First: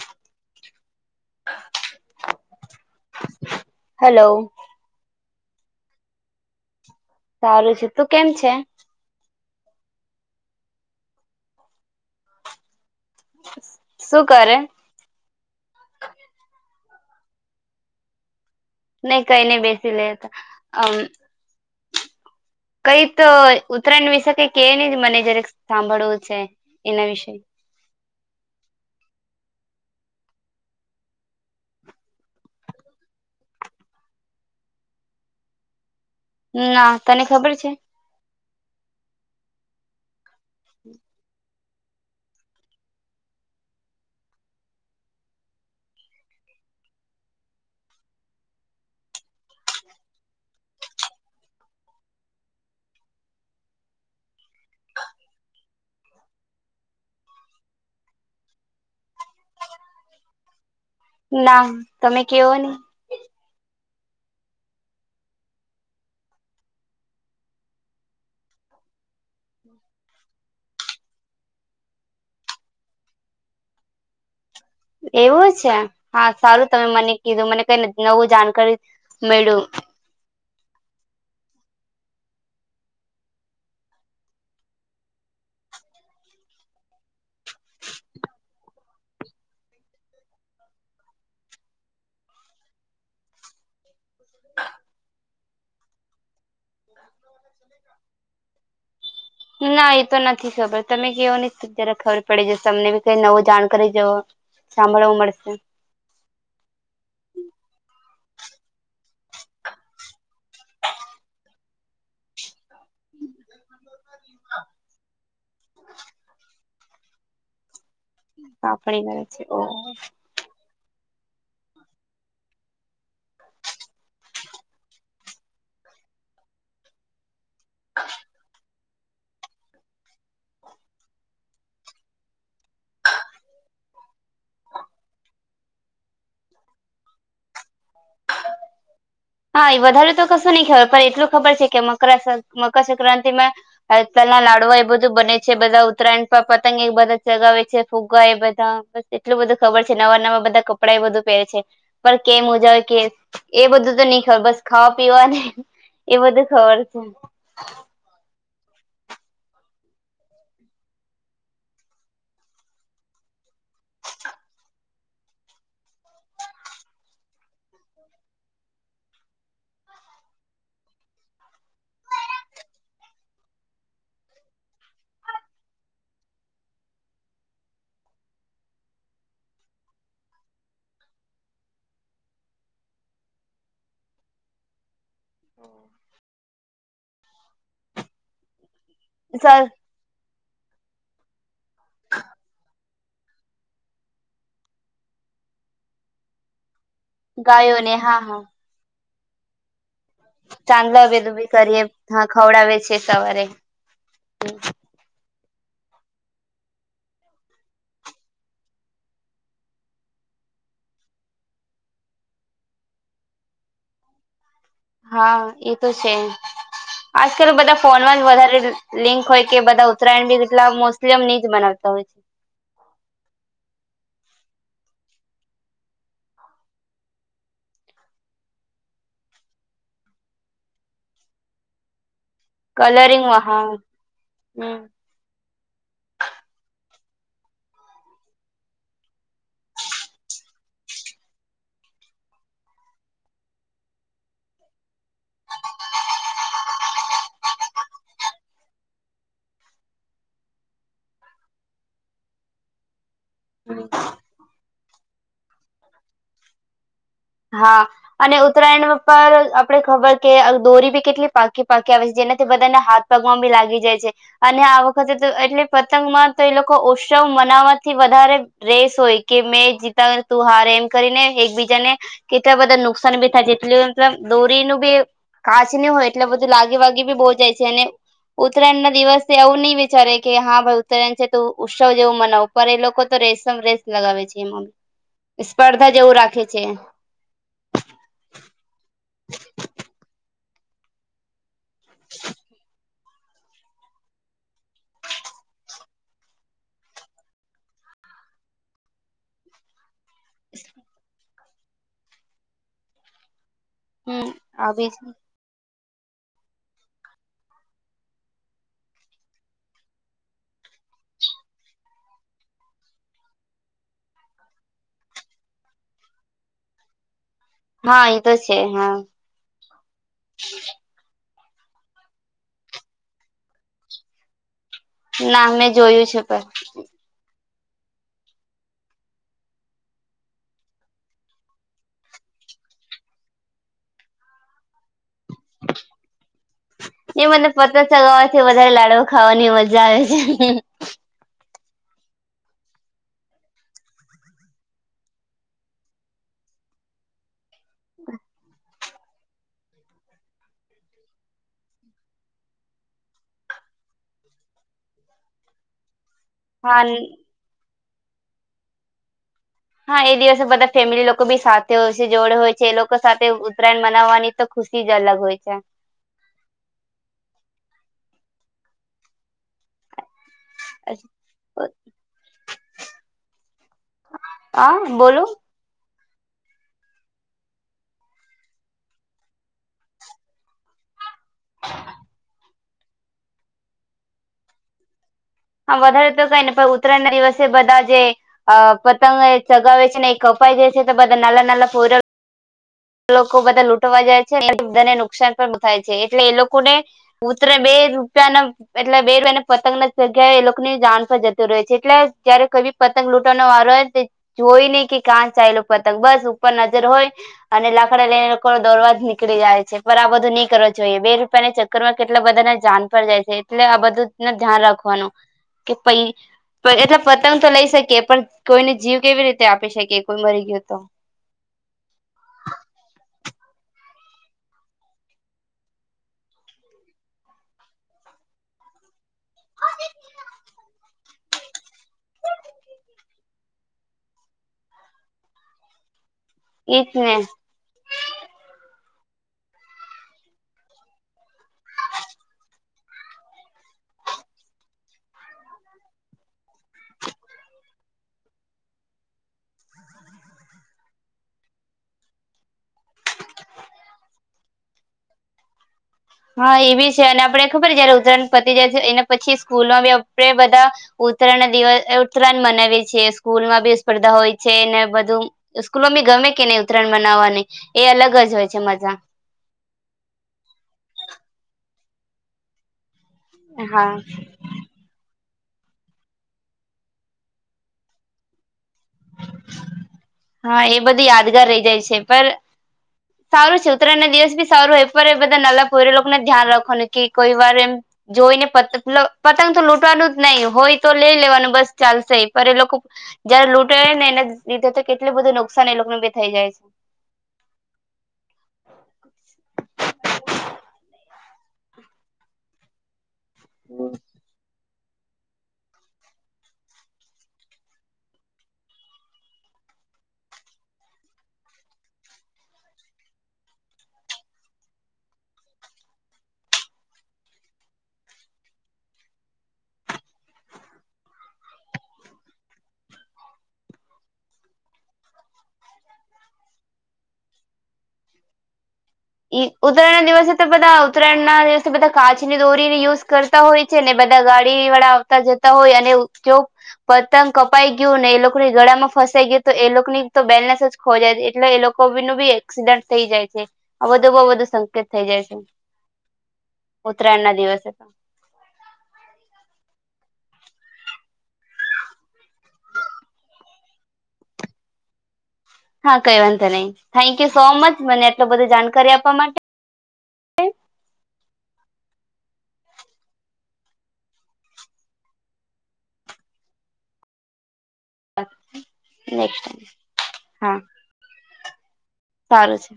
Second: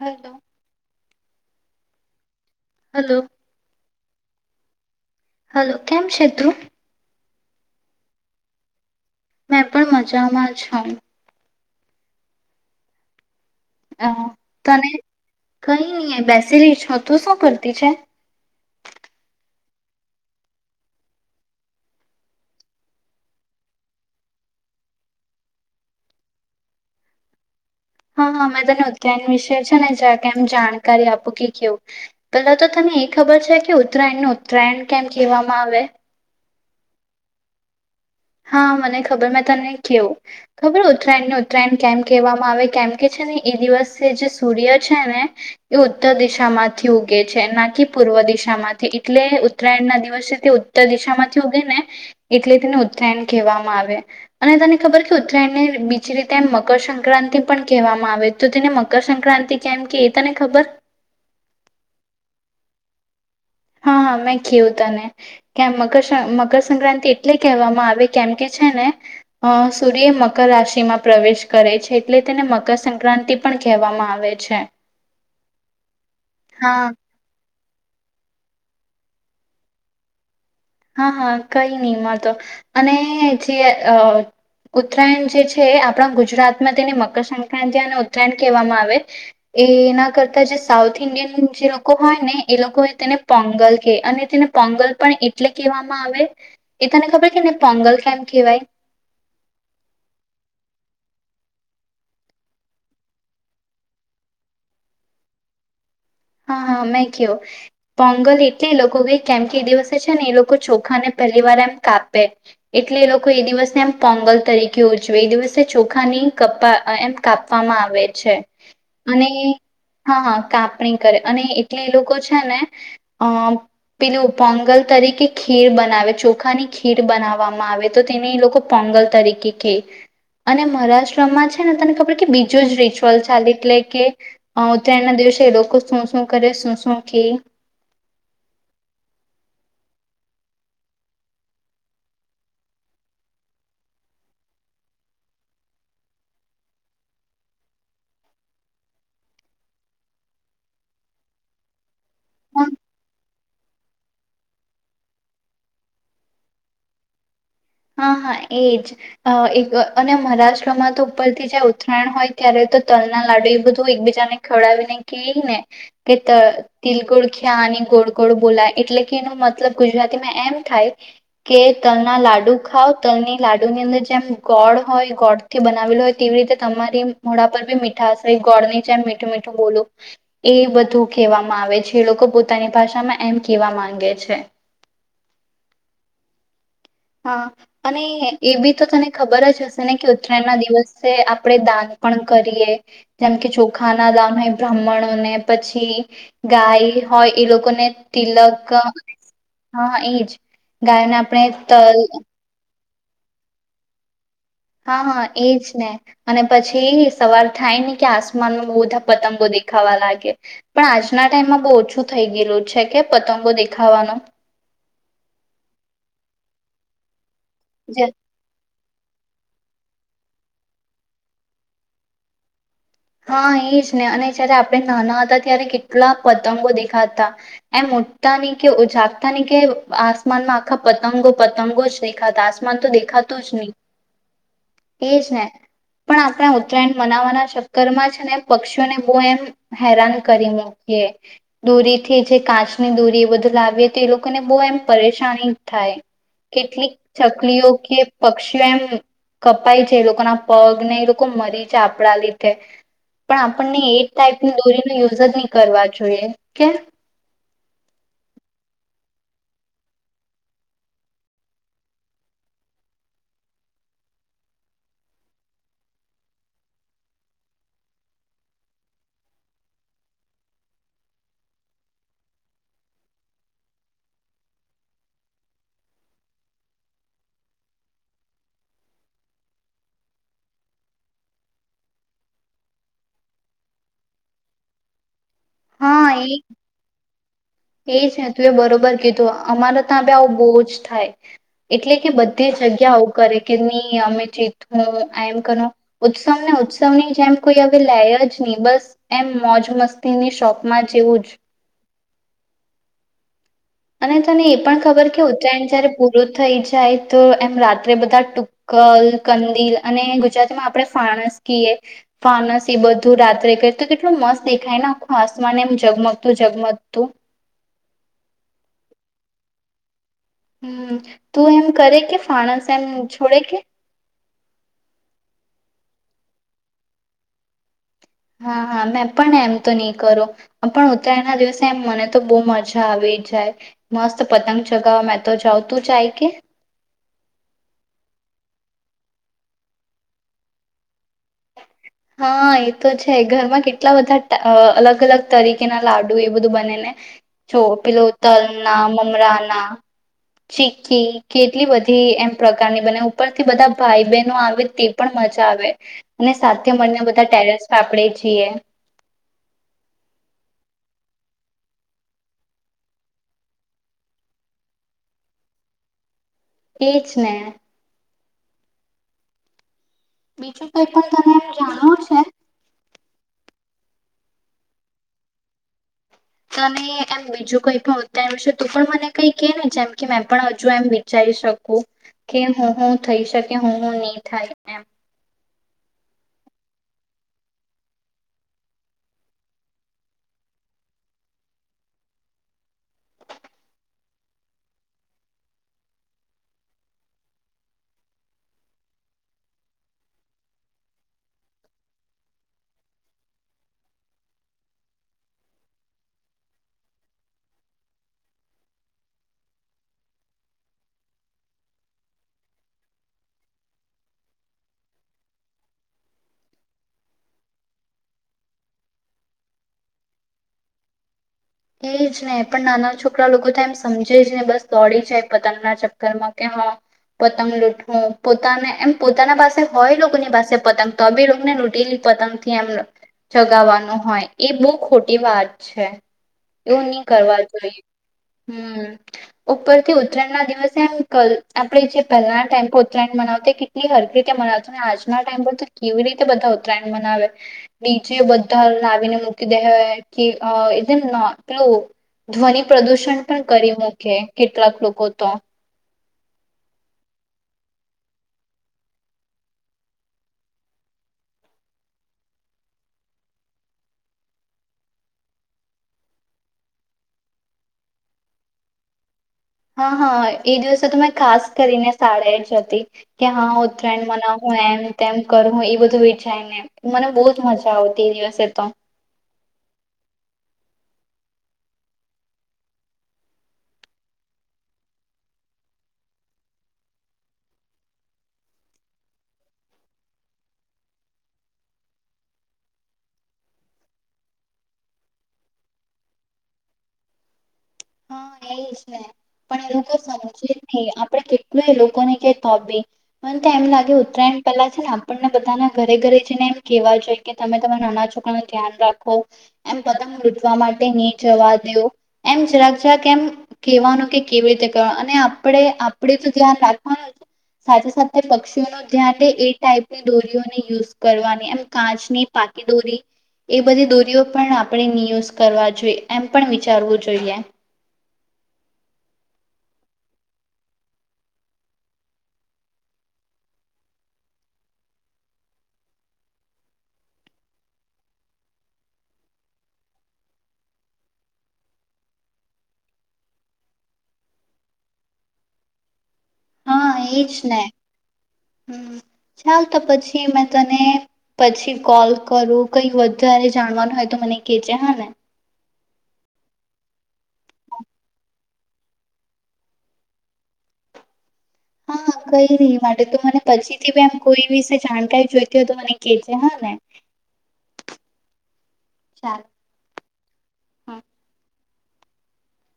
Hello [inaudible] hello hello hello કેમ છેત્રું સારું છે તું કેમ છે મેં પણ મજામાં છું. હ શું કરે તને, કઈ ની અય બેસીલી છું. તું શું કરતી છે? નહી કઈ નહી બેસી લેતા અમ કઈ તો ઉત્તરાયણ વિશે કઈ કે ની મને જારાક સાંભળવું છે એના વિશે. હા હા મેં તને ઉત્તરાયણ વિષે છે ને જરાક કેમ જાણકારી આપું કે કેવું પેલા તો તને એ ખબર છે કે ઉત્તરાયણને ઉત્તરાયણ કેમ કહેવામાં આવે? ના, તને ખબર છે? હા, મને ખબર મે તને કેવું. ખબર ઉત્તરાયણ ને ઉ ઉત્તરાયણ કેમ કહેવામાં આવે કેમ કે છે ને એ દિવસે જે સૂર્ય છે ને એ ઉત્તર દિશા હમાંથી ઉગે છે, ના કે પૂર્વ દિશામાંથી એટલે ઉત્તરાયણના દિવસ છે તે ઉત્તર દિશામાંથી ઉગે ને એટલે તેને ઉત્તરાયણ કહેવામાં આવે અને તને ખબર કે ઉત્તરાયણને બીજી રીતે એમ મકરસક્રાંતિ પણ કહેવામાં આવે તો તેને મકરસક્રાંતિ કેમ કેય એ તને ખબર? ના, તમે કેવો ની. હા હા મેં કેવું તને કેમ મકર મકરસક્રાંતિ એટલે કહેવામાં આવે કેમ કે છે, ને અ સૂર્ય મકર રાશિમાં પ્રવેશ કરે છે એટલે તેને મકરસક્રાંતિ પણ કહેવામાં આવે છે. એવું છે! હા સારું તમે હા. મને કીધું મને કઈ નવું જાણકારી મળ્યું. હા હા કઈ નહી એમાં તો અને જે ઉત્તરાયણ જે છે, આપણા ગુજરાતમાં તેને મકરસંક્રાંતિ અને ઉત્તરાયણ કહેવામાં આવે એના કરતા જે સાઉથ ઇન્ડિયન જે લોકો હોય ને એ લોકો એ તેને પોંગલ કેય અને તેને પોંગલ પણ એટલે કહેવામાં આવે એ તને ખબર કે ને પોંગલ કેમ કેહવાય? ના એતો નથી ખબર તમે કેવો ની જરા ખબર પડી જશે, તમને બી કઈ નવું જાણકારી જેવ સાંભળવા મળશે. હા હા મેં કયો પોંગલ એટલે ચોખા ને પહેલીવાર એમ કાપે એટલે એ લોકો એ દિવસને એમ પોંગલ તરીકે ઉજવે એ દિવસ ચોખાની ક એમ કાપવામાં આવે. છે કાપણી કરે અને છે ઓ હા હા કાપ વાવણી કરે અને એટલે એ લોકો છે ને અ પેલું પોંગલ તરીકે ખીર બનાવે ચોખાની ખીર બનાવવામાં આવે તો તેને એ લોકો પોંગલ તરીકે કે અને મહારાશ્ટ્રમમાં છે ને તને ખબર કે બીજું જ રિચ્યુઅલ ચાલે એટલે કે ઉત્તરાયણ ના દિવસે લો શું શું કરે શું શું કે. હા એ વધારે તો કશું નહી ખબર પણ એટલું ખબર છે કે મકરસક્રાંતિ માં તલ ના લાડુ એ બધું બને છે બધા ઉત્તરાયણ પર પતંગ એ બધા ચગાવે છે ફુગ્ગા એ બધા એટલું બધું ખબર છે નવા નવા બધા કપડાં એ બધું પહેરે છે પણ કેમ હા ઉજાવે કે એ બધું તો ની ખબર બસ ખાવા પીવા ને એ બધું ખબર છે. હા હા એજ એક અને મહારાષ્ટ્રમાં તો ઉપરથી જ ઉત્તરાયણ હોય ત્યારે તો તલના લાડુ એ બધું એકબીજાને ખવડાવીને ક ને કે ત તિલગોળ ખ્યા અને ગોળ ગોળ બોલાય એટલે કે એનો મતલબ ગુજરાતીમાં એમ થાય કે તલના લાડુ ખાાવ તલની લાડુ ની અંદર જેમ ગોળ હોય ગોળ થી બનાવેલો હોય તેવી રીતે તમારી મોડા પર બી મીઠાશ હોય ગોળની જેમ મીઠું મીઠું બોલું એ બધું કહેવામાં આવે છે એ લોકો પોતાની ભાષામાં એમ કહેવા માંગે છે. [inaudible] હા અને એ બી તો તને ખબર સર જ હશે ને કે એમના દિવસે આપણેે દાન પણ કરીએ જેમ કે ચોખા ના દાન હોય બ્રાહ્મણોને પછી ગાય હોય એ લોકોને ગાયોને હા હા તિલક હા એજ ચાંદલા ગાયને આપણે તલ [unintelligible] હા ખવડાવે છે. એ સવારે. હા હા. એજ ને અને પછી સવાર થાય ને કે આસમાનમાં બહુ બધા પતંગો દેખાવા લાગે પણ આજના ટાઈમમાં બહુ ઓછું થઈ ગયેલું છે કે પતંગો દેખાવાનો. હા એ તો છે. આજકાલ બધા જે ફોનમાં જ વધારે લિંક હોય કે બધા ઉત્તરાયણ બ એટલા મુસ્લિમ ની જ બનાવતા હોય છે. હા એ જ ને અને જયારે આપણે નાના હતા ત્યારે કેટલા પતંગો દેખાતા એમ મોટતા નહ કે ઉ જાગતા નહ કે આસમાનમાં આખા પતંગો પતંગો દે ખાતા આસમાન તો દેખાતું કલરિંગમાં જ હા નહી. હમ એજ ને પણ આપણા ઉત્તરાયણ મનાવાના શક છેને પક્ષીઓને બહુ એમ હેરાન કરી મૂકીએ દૂરી થી જે કાચની દૂરી એ બધું લાવીએ તો એ લોકોને બહુ એમ પરેશાની થાય, કેટલીક ચકલીઓ કે પક્ષીઓ એમ કપાય છે. એ લોકોના પગ ને એ લોકો મરી જ આપડા લીધ કે. પણ આપણને એ ટાઈપ ની દોરી યુઝ જ નહી કરવા જોઈએ કેમ હા અને ઉત્તરાયણ પર આપણે ખબર કે દોરી બી કેટલી પાકી પાકી આવે છે જેનાથી બધાને હાથ પગવા બી લાગી જાય છે અને આ વખતે એટલે પતંગમાં તો એ લોકો ઉત્સવ મનાવવાથી વધારે રસ હોય કે મેં જીતા તું હાર એમ કરીને એકબીજાને કેટલા બધા નુકસાન ભી થાય એટલ મતલબ દોરીનું બી કાચ ન હોય એટલે બધું લાગી વાગી બી બહુ જાય છે અને ઉત્તરાયણ ના દિવસે એવું નહી વિચારે કે હા ભાઈ ઉત્તરાયણ છે તો ઉત્સવ જેવું મનાવો પર એ લોકો તો રસમ રેસ લગાવે છે એમાં સ્પર્ધા હા જેવું એ રાખે છે. એ છે તું એ બરોબર કીધું અમારે ત્યાં આવું બહુ જ થાય. એટલે કે બધી જગ્યાઓ. કરે કે નહી અમે ચીું એમ કર ઉત્સવ ને ઉત્સવ ની જેમ કોઈ હવે લે જ નહી બસ એમ મોજ મસ્તી સ્ટોકમાં જેવું જ અને હમ તને એ પણ આવી ખબર કે ઉત્તરાયણ જયારે પૂરું થઈ જાય તો એમ રાત્રે બધા ટુક્કલ કંદિલ અને ગુજરાતીમાં આપડણે ફણસ કએ ફણસ એ બધું રાત્રે કરી, તો કેટલું મસ્ત દેખાય ને આખું આસમાને એમ જગમગતું જગમગતું હા એ તો છે હા. હમ્મ. તું એમ કરે કે ફણસ એમ છોડે કે ના મેં જોયું છે પણ હા હા મેં પણ એમ તો નહી કરું, પણ ઉત્તરાયણ ના દિવસે એમ મને તો બહ મજા આવી જાય મસ્ત પતંગ ચગાવવા તો જાઉં તું જાય કે એ મને પતા ચગવા થી વધારે લાડુ ખાવાની મજા આવે છે. હા એ તો છે ઘરમાં કેટલા બધા અલગ અલગ તરીકે ના લાડુ એ બધું બને ને જો પેલો તલના, મમરાના, ચીકી કેટલી બધી એમ પ્રકારની બને ઉપરથી બધા ભાઈ બહેનો આવે તે પણ મજા આવે અને સા હા બંને બધા ટેરેસ સાપડે છીએ. હા એ દિવસે બધા ફેમિલી લોકો બી સાથે હોય છે જોડે હોય છે એ લોકો સાથે ઉત્તરાયણ મનાવવાની તો ખુશી જ અલગ હોય છે. એ જ ને બીજું કઈ પણ તને એમ જાણવું છે. હા બોલો ત એમ બીજું કઈ પણ ઉત્તયણશે તો પણ મને કઈ કે ને જેમ કે મે પણ હજુ એમ વિચારી શકું કે હું હું થઈ શકે હું હું નહી થાય એમ હા વધારે તો કઈ ને પણ ઉત્તરાયણ ના દિવસે બધા જે પતંગ એ ચગાવે છે ને એ કપાઈ જાય છે તો બધા નાના નાના પોર લોકો બધા લૂંટવા જાય છે બધાને નુકસાન પણ થાય છે એટલે એ લોકોને ઉતરાયણ બે રૂપિયાના એટલે બે રૂપિયા પતંગના જગ્યાએ એ લોકોની જણ પર જતી રહેય છે, એટલે જયારે કોઈ બી પતંગ લૂંવાનો વારો હોય જોય નહી કે કાં ચાલ પતંગ બસ ઉપર નજર હોય અને લાકડા લઈને લોકો દોરવા જ નીકળી જાય છે પણ આ બધું નહીં કરવો જોઈએ બે રૂપિયા ના ચક્કરમાં કેટલા બધા જાન પર જાય છે એટલે આ બધું ન ધ્યાન રાખો કે પ એટલે પતંગ તો લઈ શકીએ પણ કોઈને જીવ કેવી રીતે આપી શકીએ કોઈ મરી ગયયો તો એ જ હ પણ નાના છોકરા લોકો તો એમ સમજે જ નહી બસ દોડી જાય પતંગના ચક્કર માં કે હા પતંગ લૂટહું પોતાને એમ પોતાના પાસે હોય લોકોની પાસે પતંગ તો બી લોકોને લૂ લી પતંગથી એમને ચગાવવાનું હોય એ બો ખોટી વાત છે. એવું એજ નહી ને કરવા જોઈએ હમ ઉપરથી ઉત્તરાયણ ના દિવસે એમ આપણેે જે પહેલા ટાઈમ પર ઉત્તરાયણ મનાવતા કેટલી હરખી રીતે મનાવત આજના ટાઈમ પર તો કેવી રીતે બધા ઉત્તરાયણ મનાવે ડીજ બધા લાવીને મૂકી દેવા કે જેમ ધ્વનિ પ્રદુષણ પણ કરી મૂકે કેટલાક લોકો તો હા એ બી છે અને આપડે ખબર જયારે ઉત્તરાયણ પતી જાય છે એને પછી સ્કૂલમાં બી આપે બધા ઉત્તરાયણ દિવસ ઉત્તરાયણ મનાવીએ છીએ સ્કૂલમાં બી સ્પર્ધા હોય છે ને બધું સ્કૂલમાં બી ગમે કે નહી ઉત્તરાયણ મનાવવાની એ અલગ જ હોય છે મજા હા હા એ દિવસે તો મેં ખાસ કરીને શાળા જ હતી કે હા ઉત્તરાયણ મનાવહું એમ તેમ કરું હું એ બધું વિચાય ને મને બો જ મજા આવતી એ દિવસે તો હા એ બધું યાદગાર રહી જાય છે પણ સારું છે ઉત્તરાયણ ના દિવસ બી સારું હોય પણ એ બધા નાલાપય લોકોને ધ્યાન રાખવાનું કે કોઈ વાર એમ જોઈ ને પત પતંગ તો લૂટવાનું જ નહી હોય તો લઈ લેવાનું બસ ચાલશે પણ એ લોકો જયારે લૂંટે ને લીધે તો કેટલું બધું નુકસાન એ લોકો નું ભી થઈ જાય છે હા એ છે ને પણ એ લોકો સમજે જ ને આપડે કેટ લોકોને કે [unintelligible] મને તો એમ લાગે ઉત્તરાયણ પેલા આપણને બધાના ઘરે ઘરે જઈને એમ કેવા જોઈએ કે તમે તમારા નાના છોકરા ન ધ્યાન રાખો એમ પતાંગ લૂટવા માટે નહી જવા દો એમ જરા કેમ કવાનું કે કેવી રીતે કરવા અને આપણે આપણે તો ધ્યાન રાખવાનું સાથે સાથે પક્ષીઓનું ધ્યાન લે એ ટાઈપની દોરીઓને યુઝ કરવાની એમ કાચની પાકી દોરી એ બધી દોરીઓ પણ આપણે નિ યુઝ કરવા જોઈએ એમ પણ વિચારવું જોઈએ ઉત્તરાયણના દિવસે તો બધા ઉત્તરાયણ ના દિવસે બધા કાચની દોરીને યુઝ કરતા હોય છે ને બધા ગાડી વાળા આવતા જતા હોય અને જો પતંગ કપાઈ ગયું ને એ લોકોની ગળામાં ફસાઈ ગયું તો એ લોકોની તો બેલેન્સ જ ખો જાય એટલે એ લોકો ન બી એક્સિડન્ટ થઈ જાય છે આ બધુ બહ વધુ સંકેત થઈ જાય છે હા ઉત્તરાયણ ના એજ ને દિવસે તો હમ ચાલ તો પછી મેં તને પછી કોલ કરું કઈ વધારે જાણવાનું હોય તો મને કેહે છેે હ ને હા કઈ વાંધો નહી થેન્ક યુ સો મચ મને એટલ બધો જાણકારી આપવા માટે હા કઈ નહી એ માટે તો મને પછી થી એમ કોઈ વિશે જાણકારી જોઈતી હોય તો મને કેજે હા ને ચાલ હા હ સારું છે